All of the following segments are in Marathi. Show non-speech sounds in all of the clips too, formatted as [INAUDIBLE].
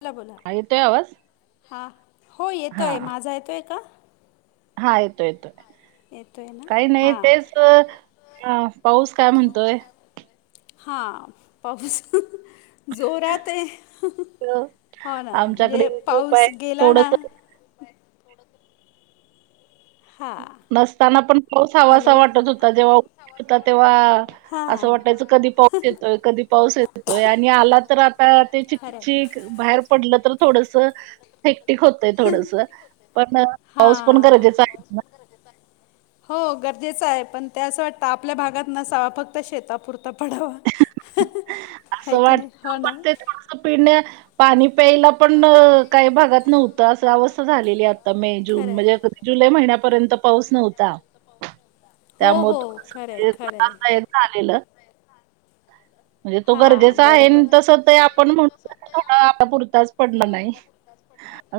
बोला बोला. आ येतोय आवाज? हा, हो हा येतोय, माझा येतोय का? हा येतो येतोय. येतोय ना काही नाही हां तेच, तं पाऊस काय म्हणतोय? हा पाऊस जोरात आहे, हं हं तर हो ना, आमच्याकडे म्हणजे खूप आहे पाऊस गेला ना थोडस हां नसताना पण पाऊस हवाहवासा हॅलो वाटत होता, जेव्हा होता तेव्हा असं वाटायचं, कधी पाऊस हां येतोय कधी पाऊस येतोय, आणि आला तर आता ते चिक खरं आहे चिक बाहेर पडलं तर थोडसं हेक्टिक होतंय थोडसं, पण पाऊस पण हां गरजेचं आहे ना. हो गरजेचं आहे, पण ते असं वाटतं आपल्या भागात नसावा, फक्त शेतापुरता पडावा. आहे की नाही,, हो ना. पासपिडण्या पाणी प्यायला पणं काही भागात नव्हतं, असं अवस्था झालेली आता मे जून खरंय म्हणजे जुलै महिन्यापर्यंत पाऊस नव्हता. हो त्यामुळं हो थोडसं खरंय ते खरंय त्रासदायक झालेलं. म्हणजे तो हां गरजेचा आहे, बरोबर न तसं ते आपण म्हण थोडा आता पुरताच पडला नाही.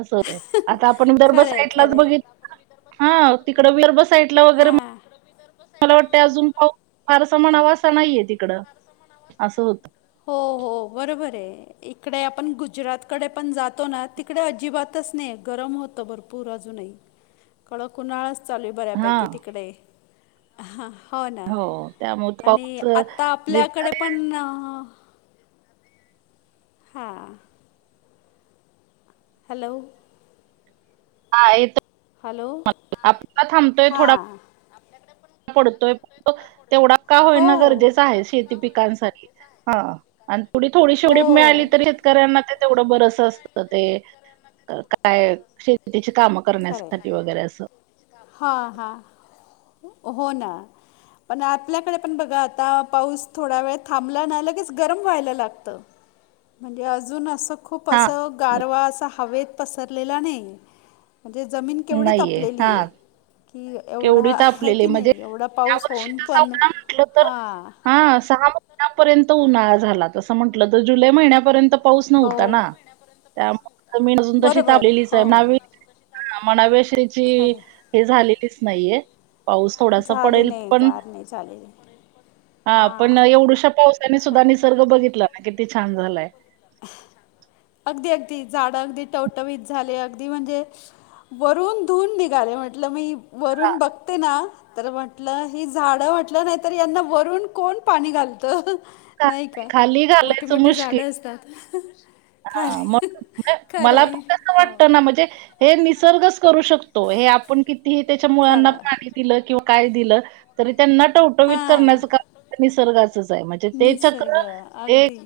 असं होतय, आता आपण विदर्भ खरंय साईडलाच खरंय बघितलं हां, तिकड विदर्भ साईडला वगैरे हा. मला वाटतंय अजून पाऊस फारसा म्हणावासा नाहीये तिकडं, असं होतं. हो हो बरोबर आहे. इकडे आपण गुजरातकडे पण जातो ना तिकडे अजिबातच नाही गरम होतं भरपूर. पूर अजून. कडक उन्हाळाच चालू आहे हां, बऱ्यापैकी तिकडे ही. हा हो ना हो त्यामुळे आणि पाऊस अ, आता जितका आपल्याकडे पण हा हॅलो हा येतोय. हॅलो [UNINTELLIGIBLE] थांबतोय थोडा हां पडतोय पण तेवढा का हो होईना गरजेचं आहे शेती पिकांसाठी. हा आणि पुढे थोडी हो [UNINTELLIGIBLE] मिळाली तरी. तकऱ्यांना ते तेवढं बरस असत ते काय शेतीची काम. करण्यासाठी वगैरे असं. हा हा हो ना. पण आपल्याकडे पण बघा आता. पाऊस थोडा वेळ थांबला ना लगेच गरम व्हायला लागतं. म्हणजे अजून असं खूप हा असं गारवा असा हवेत पसरलेला नाही. म्हणजे जमीन केवढी तपलेली आहे. की एवढी एवढा आहे तापलेली की म्हणजे नाही एवढा या पाऊस वर्षी होऊन [UNINTELLIGIBLE] दिल तर पण उन्हाळा म्हटलं तर हां हा सहा. त्यापर्यंत उन्हाळा झाला. तसं म्हटलं तर जुलै महिन्यापर्यंत. पाऊस नव्हता हो ना. त्यामुळे जमीन अजून तशी बरोबर तापलेलीच आहे. हो हा आम्हाला [UNINTELLIGIBLE] खरं हे झालेलीच नाहीये. पाऊस थोडासा झाली पडेल. नाही पण, गार नाही झालेली हा पण हां एवढ्या पाऊस त्यांनी सुद्धा निसर्ग बघितला ना किती छान झालाय. अगदी अगदी झाडं अगदी टवटवीत झाले अगदी म्हणजे वरून धुन निघाले. म्हटलं मी हां वरून बघते ना! तर म्हंटलं ही झाड म्हटलं नाही तर, यांना वरून कोण पाणी घालत. नाही घाल का खाली मोठे घालायचं मोठे झाड असतात हा खाली मग खरं मला आहे पण कसं हो वाटतं ना म्हणजे हे निसर्गच करू शकतो हे आपण कितीही त्याच्या मुळंना खरं पाणी दिलं किंवा काय दिलं तरी त्यांचा उवटवीत हां करण्याचं काम निसर्गाचच आहे म्हणजे ते निसर्ग चक्र ते अगदी.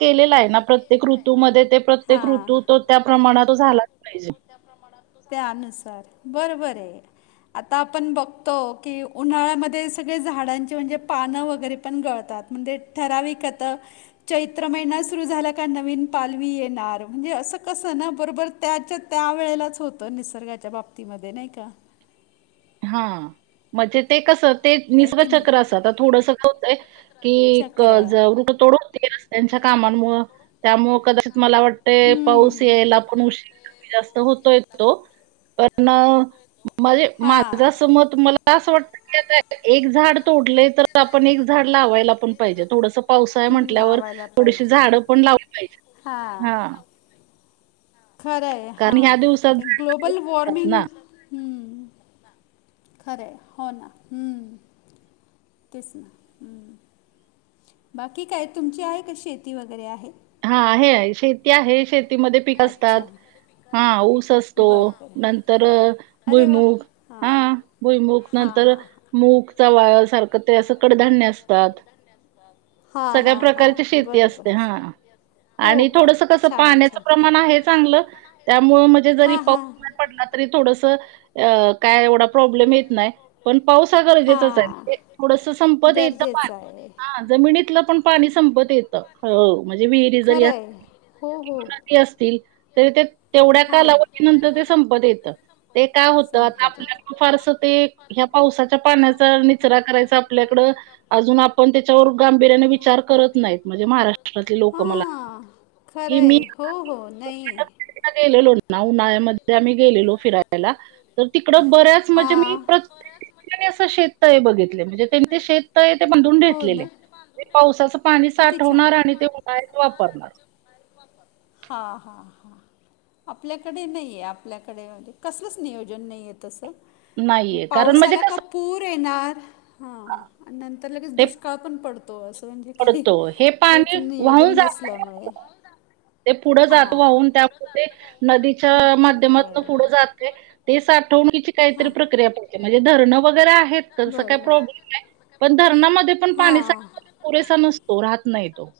केलेलं आहे. ना प्रत्येक ऋतूमध्येते प्रत्येक हां ऋतू तो त्या प्रमाणात झालाच पाहिजे त्यानुसार बरोबर ये. आता आपण बघतो की उन्हाळ्यामध्ये सगळे झाडांची म्हणजे पानं वगैरे पण गळतात. म्हणजे ठराविक आता चैत्र महिना सुरू झाला का नवीन पालवी येणार. म्हणजे असं कसं ना बरोबर त्याच्यात त्या वेळेलाच होतं निसर्गाच्या बाबतीमध्ये नाही का? हा म्हणजे ते कस ते आहे की नाही निसर्गचक्र असं आता थोडस काय होतय कि चक्र ज [UNINTELLIGIBLE] तोडून होते रस्त्यांच्या कामांमुळं तत्यामूळ कदाचित मला वाटते पाऊस हम्म. यायला पण उशीर जास्त होतोय तो. पण म्हणजे मा हा. मत मला असं वाटतं एक झाड तोडले तर आपण एक झाड लावायला पण पाहिजे. थोडस पावसाळा आहे म्हटल्यावर लावायला आता पाहिजे. थोडीशी पाऊस झाड पण लावली पाहिजे. हा खरं आहे. कारण ह्या हां दिवसात ते झाडं ग्लोबल वॉर्मिंग ना. हम्म, खरं हो ना हम्म. तेच ना हम्म. बाकी काय तुमची आहे का शेती वगैरे आहे? हा आहे शेती आहे शेतीमध्ये पीक असतात. अच्छा हा ऊस असतो बरं बरं नंतर अरे वा भुईमुग. हां हा भुईमूग हां नंतर हां मूगचा वाया सारखं ते अस कडधान्य असतात हां सगळ्या हां हां प्रकारची बरं शेती बरं असते हा. हो आणि का थोडस कसं छान पाण्याचं छान प्रमाण आहे चांगलं त्यामुं म्हणजे जरी हां हां पाऊस पडला तरी थोडस काय एवढा प्रॉब्लेम येत नाही. पण पावसा हा गरजेचच आहे हां ते थोडस संपत येतं गरजेचं पाणी आहे हा जमिनीतलं पण पाणी संपत येत म्हणजे विहिरी जरी खरं आहे हो हो अस असतील त ते तेवढ्या हां ते कालावधी नंतर ते संपत येत. ते काय होतं आता आपल्याकं फारस ते ह्या पावसाच्या पाण्याचा निचरा करायचा आपल्याकडं अजून आपण त्याच्यावर गांभीर्याने विचार करत नाहीत म्हणजे महाराष्ट्रातले लोक लोकं मला [UNINTELLIGIBLE] हां इथले लोक म्हणजे खरं हे मी आहे हो हो नाही [UNINTELLIGIBLE] गेलेलो ना. ना उनळ्यामध्ये आम्ही गेलेलो फिरायला तर तिकडं बऱ्याच म्हणजे मी हा. प्र परत [UNINTELLIGIBLE] नी असं शेतत आहे बघितले म्हणजे त्यांचे शेतत आहे ते बांधून हो ठेेतलेले. ना. ते पावसाचं पाणी किती साठवणार आणि ते वापणार. हा-हा-हा. आपल्याकडे नाहीये आपल्याकडे म्हणजे कसलंच नियोजन नाही आहे तसं. नाही म्हणजे नाहीये कारण पाऊस आला का कसं पूर येणार. हा आणि नंतर लगेच ते दुष्काळ पण पडतो. तो असं म्हणजे काही पडतो हे हेच पाणी वाहून नियोजन जातंय नसल्यामुळे. ते पुढं जात हां. वाहून त्यामुळे ते नदीच्या बरं माध्यमातून पुढं बरं. जात ते ते साठवणीची काहीतरी हा. प्रक्रिया पाही म्हणजे धरणं वगैरे आहेत तरसं बरं, काही बरं. प्रॉब्लेम नाही पण धरणामध्ये पण पाणी सा हा. पुरेसा नसतो राहात नाही तो.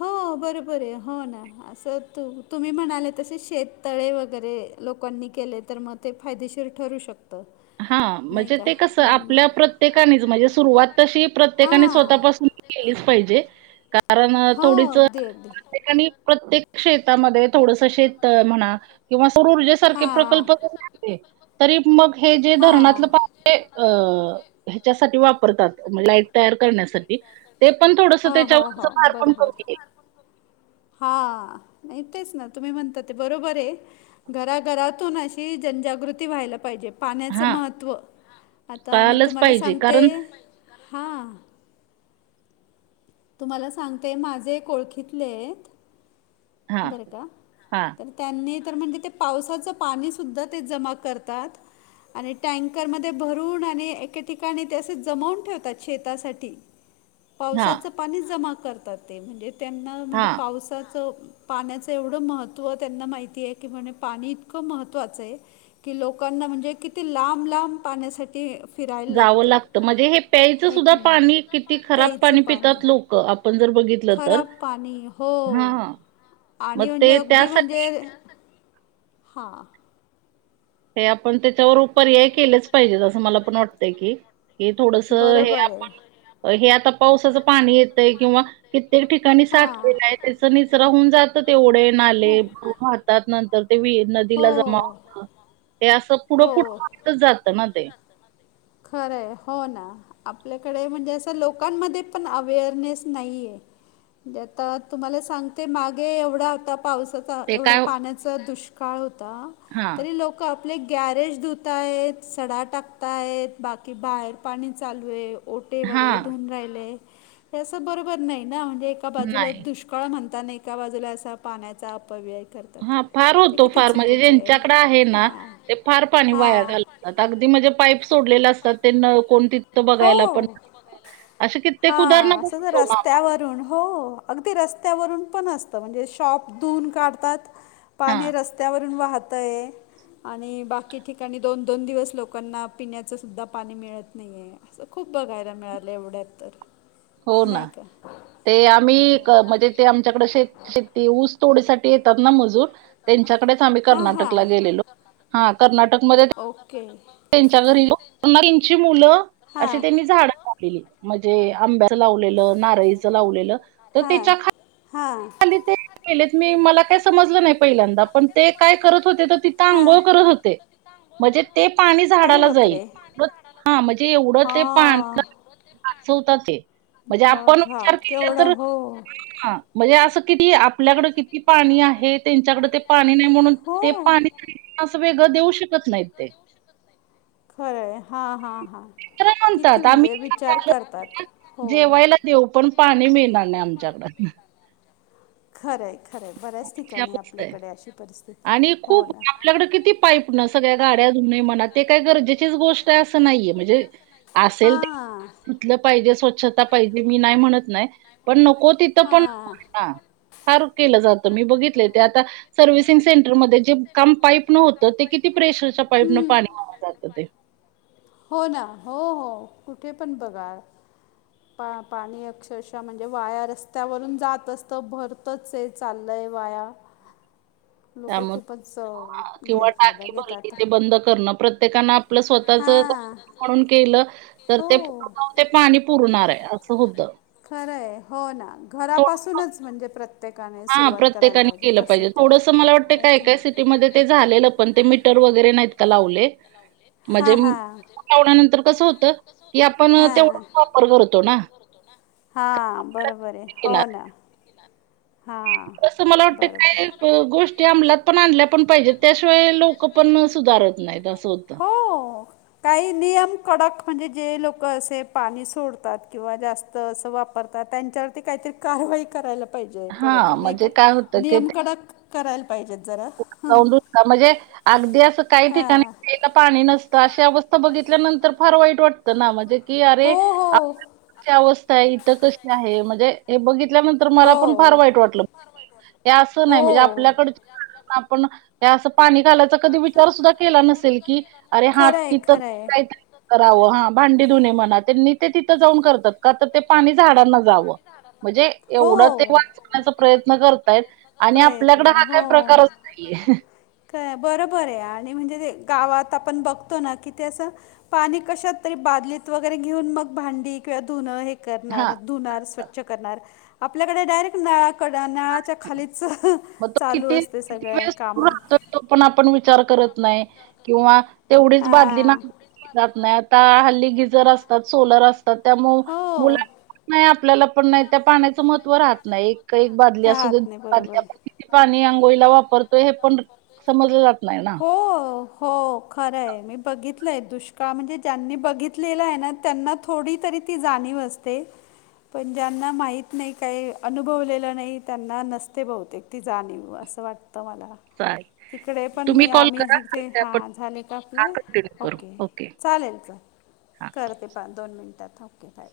हो बरोबर आहे हो ना. असं तु तुम्ही म्हणाले तसे शेततळे वगैरे लोकांनी केले तर मग ते फायदेशीर ठरू शकतं. हा नाही म्हणजे का? ते कसं हां, म्हणजे आपल्या प्रत्येकानेच म्हणजे सुरुवात तशी प्रत्येकाने हां. सुरुवातच स्वतःपासून केलीच पाहिजे कारण थोडीच हो, अगदी, कारण अगदी. अ, प्रत्येक शेतामध्ये थोडसं शेततळ म्हणा किंवा सारखे हां. प्रकल्प जरी आणले तुम्ही तरी आजकाल मग हे जे हां. धरणातलं येतात, हो, म्हणजे पाणी अ ह्याच्यासाठी वापरतात मग लाईट तयार करण्यासाठी. ते पण थोडसं हो, पण हो. त्याच्या वरचं थोडंसं भार पण करून घे. हा नाही तेच ना तुम्ही म्हणता ते बरोबर आहे. घराघरातून अशी जनजागृती व्हायला पाहिजे. पाण्याचं हा महत्त्व आता मी कळालंच तुम्हाला पाहिजे सांगते कारण हां. तुम्हाला सांगतेय माझे एक ओळखीतले आहेत हा बरं का हा तर त्यांनी तर म्हणजे ते पावसाचं पाणी सुद्धा ते जमा करतात. आणि टँकरमध्ये भरून आणि एके ठिकाणी ते असं जमवून ठेवतात शेतासाठी. [UNINTELLIGIBLE] पावसाचं पाणी जमा करतात ते म्हणजे त्यांना म्हणजे हा पाऊस च पाण्याचं एवढं महत्व महत्त्व त्यांना माहिती आहे. की म्हणे, पाणी इतकं महत्त्वाचं आहे. की लोकांना म्हणजे किती लांब-लांब पाण्यासाठी जावं लागतं म्हणजे हे प्यायचं हे सुद्धा की नाही पाणी किती खराब पाणी पितात लोक आपण जर बघितलं तर, खराब पाणी हो हां हां मग आणि म्हणजे ते अगदी त्यासाठी म्हणजे हां. हे आपण त्याच्यावर उप पर्याय केलेच पाहिजेत, असं मला पण वाटतंय की, हे थोडसं हे बरोबर आहे. आपण, हे आता पावसाचं पाणी येतंय किंवा, कित्येक ठिकाणी इतक्या साठवले आहे, त्याचं निचरा होऊन जातं ते ओढे-नाले वाहत त्यात नंतर ते विहिर, नदीला जमा पिकं होत. ते असं पुढ पुढ, हो. वाढतच जातं ना ते. खरंय. हो, ना. आपल्याकडे म्हणजे असं लोकांमध्ये पण, अवेअरनेस नाहीये. म्हणजे आता तुम्हाला सांगते, मागे एवढा होता पावसात ते एवढा काय पाण्याचा दुष्काळ होता, हा तरी लोकं आप आपले गॅरेज धुत आहेत, सडा टाकताय आहेत. बाकी बाहेर पाणी चालू आहे, ओेटे हा वगैरे धूवून राहिले, हे असं बरोबर नाही ना? म्हणजे एका बाजूला, नाही दुष काळ म्हणता, अन एका बाजूला असा पाण्याचा अपव्यय करतात हां, फार ते होतो किती फार, म्हणजे चुकीचं ज्यांच्याकडे आहे ना, हां ते फार पाणी वाया हां घाल आता अगदी म्हणजे, पाईप सोडलेले असतात. ते नळ कोण तिथं बघायला पण हो असे कित्येक उदाहरणं, हां, असं जर बघतो ना आपण. रस्त्यावरून हो, अगदी रस्त्यावरून पण असतं. म्हणजे शॉप धुवून काढतात, हा पाणी रस्त त्यावरून वाहतंय. आणि बाकी ठिकाणी, दोन-दोन दिवस लोकांना पिण्या च सुद्धा पाणी मिळत नाहीये. असं खूप बघायला मिळालं, एवढ्यात तर. हो, नाही ना. का? ते आम्ही हो. म्हणजे, ते आमच्याकडे शेती ती ऊस तोडीसाठी येतात ना मजूर त्यांच्याकडेच, आम्ही हां, कर्नाटकला हां. गेलेलो. हां, कर्नाटकमध्ये ते ओके. त्यांच्या घरी गेलो. त्यांची मुलं, हां. अशी त्यांनी झाडं म्हणजे आंब्याचं लावलेलं, नारळीच च लावलेलं, तर हां त्याच्या हां. खाली ते गेलेत. मी, मला काय समजलं नाही पहिल्यांदा. पण ते काय करत होते? तर तिथ अंघोळ करत होते, मजेत. ते पाणी म्हणजे झाडाला जाईल. ते मत हां, म्हणजे तिथं एवढं ते पाण्याला म्हणजे वाचवतात ते. म्हणजे आपण बघा विचार केला केवढं तर, हो. तर हा हां. म्हणजे असं किती? आपल्याकडं किती पाणी आहे? त्यांच्याकडे ते पाणी नाही, म्हणून ते पाणी असं, वेगळं देऊ शकत नाहीत ते. ली, हां. हां. हां. खरं किती म्हणतात, आम्ही म्हणजे विचार इथ करतात हो. जेवायला देऊ, पण पाणी मिळणार नाही आम विचारतात ना. खरंय आहे खरंय. बऱ्याच अशी ठिकाणी अवस्था आहे. आपल्याकडे अशी परिस्थिती, हो ना, आणि पाईपन सगळ्या गाड्या धुणे म्हणा, ते काही गरजेचीच गोष्ट आहे असं नाहीये. म्हणजे असेल ते हां धुतलं पाहिजे, स्वच्छता पाहिजे, मी नाही म्हणत नाही. पण नको तिथं पण हां फार केलं जातं. मी बघितले ते आता- सर्व्हिसिंग सेंटरमध्ये जे काम पाईप न होतं, ते किती प्रेशरच्या पाईप न पाणी वाया जातं ते, हो, ना. हो.. हो, कुठे पण बघा? पा-पाणी अक्षरशः म्हणजे वाया रस्त्यावरून जात असतं, भरतंच आहे. चाललंय वाया. लोक त्यामुळे खूपच अं किंवा गैरफायदा टाकी घेतात. भरली ते बंद करणं, प्रत्येकानं आप आप स्वतःच आपलं म्हणून. केलं तर ते हो. ते पाणी पुरणार आहे असं होतं. खरंय हो ना घरापासूनच म्हणजे प्रत्ये. हा प्रत्येकाने केलं पाहिजे थोडंस मला वाटतं का एकाय सिटीमध्ये ते झालेलं. पण ते मीटर वगैरे नाहीत का लावले. हा हा. ंतर कस होत की आपण तेवढ वापर करतो ना. हा बरोबर आहे येणार. हो ना हा. असं मला वाटतं काही गोष्टी अंमलात पण आणल्या पण पाहिजेत त्याशिवाय लोक पण सुधारत नाहीत अस. होत. हो. काही नियम. कडक म्हणजे जे लोक असे पाणी सोडतात किंवा जास्त अस वापरतात त्यांच्या. काहीतरी कारवाई करायला पाहिजेत हां, नाही म्हणजे का काय होतं, की नियम ते कडक कराय. पाहिजेत जरा. म्हणजे अगदी असं काही ठिकाणी. हां. पाणी नसतं अशी अवस्था बघितल्यानंतर‌. फार वाईट वाटतं ना म्हणजे की अरे हो आपल्याला. कशी अवस्था आहे इथं कशी आहे म्हणजे. हे बघितल्यानंतर मला पण फार हो हो वाईट वाटलं हे असं नाही म्हणजे हो आपल्याकड. आपण. त्या असं पाणी घालायचा कधी विचार सुद्धा केला नसेल की अरे हात खरं आहे खरं आहे तिथंय. करावं हा भांडी धुणे म्हणा त्यांनी ते तिथं जाऊन करतात का तर ते पाणी झाडांना जावं. म्हणजे एवढं ते म्हणजे वाचण्याचा प्रयत्न करतायत आणि प्रयत्न आपल्याकडे हा काय प्रकार नाही. ह. का बरोबर आहे आणि म्हणजे ते गावात आपण बघतो ना की ते असं. पाणी कशात तरी बादलीत वगैरे घेऊन मग भांडी. धुणार हे हा करणार करतात स्वच्छ करणार आपल्याकडे डायरेक्ट नळा खाली कड नळाच्या खालीच मग तो चालू किती असते किती सगळे वेळ काम. सुरू राहतोय तो पण आपण विचार करत नाही किंवा तेवढीच बाधली हा नाही. जात नाही आता हल्ली गिजर असतात सोलर असतात त्यामु हो मुला. नाही आपल्याला पण नाही त्या पाण्याचं महत्त्व राहत नाही एक एक बादली असू दे राहत नाही बरोबर बादली. आहे किती पाणी अंघोळीला वापरतोय हे पण समजलं जात नाही ना. हो हो खरं आहे मी बघितलंय दुष्काळ म्हणजे ज्यांनी बघितलेला आहे ना त्यांना थोडी तरी ती जाणीव असते. ते. पण ज्यांना माहीत नाही काही अनुभवलेलं नाही त्यांना नसते बहुतेक ती जाणीव असं वाटते. मला चालेल तिकडे. पण तुम्ही मी कॉल आम्ही करा जिथे त्या हां झाले का आपले हां कंटिन्यू करू ओके चालेल चालेल हां. करते पा दोन मिनटात ओके बाय.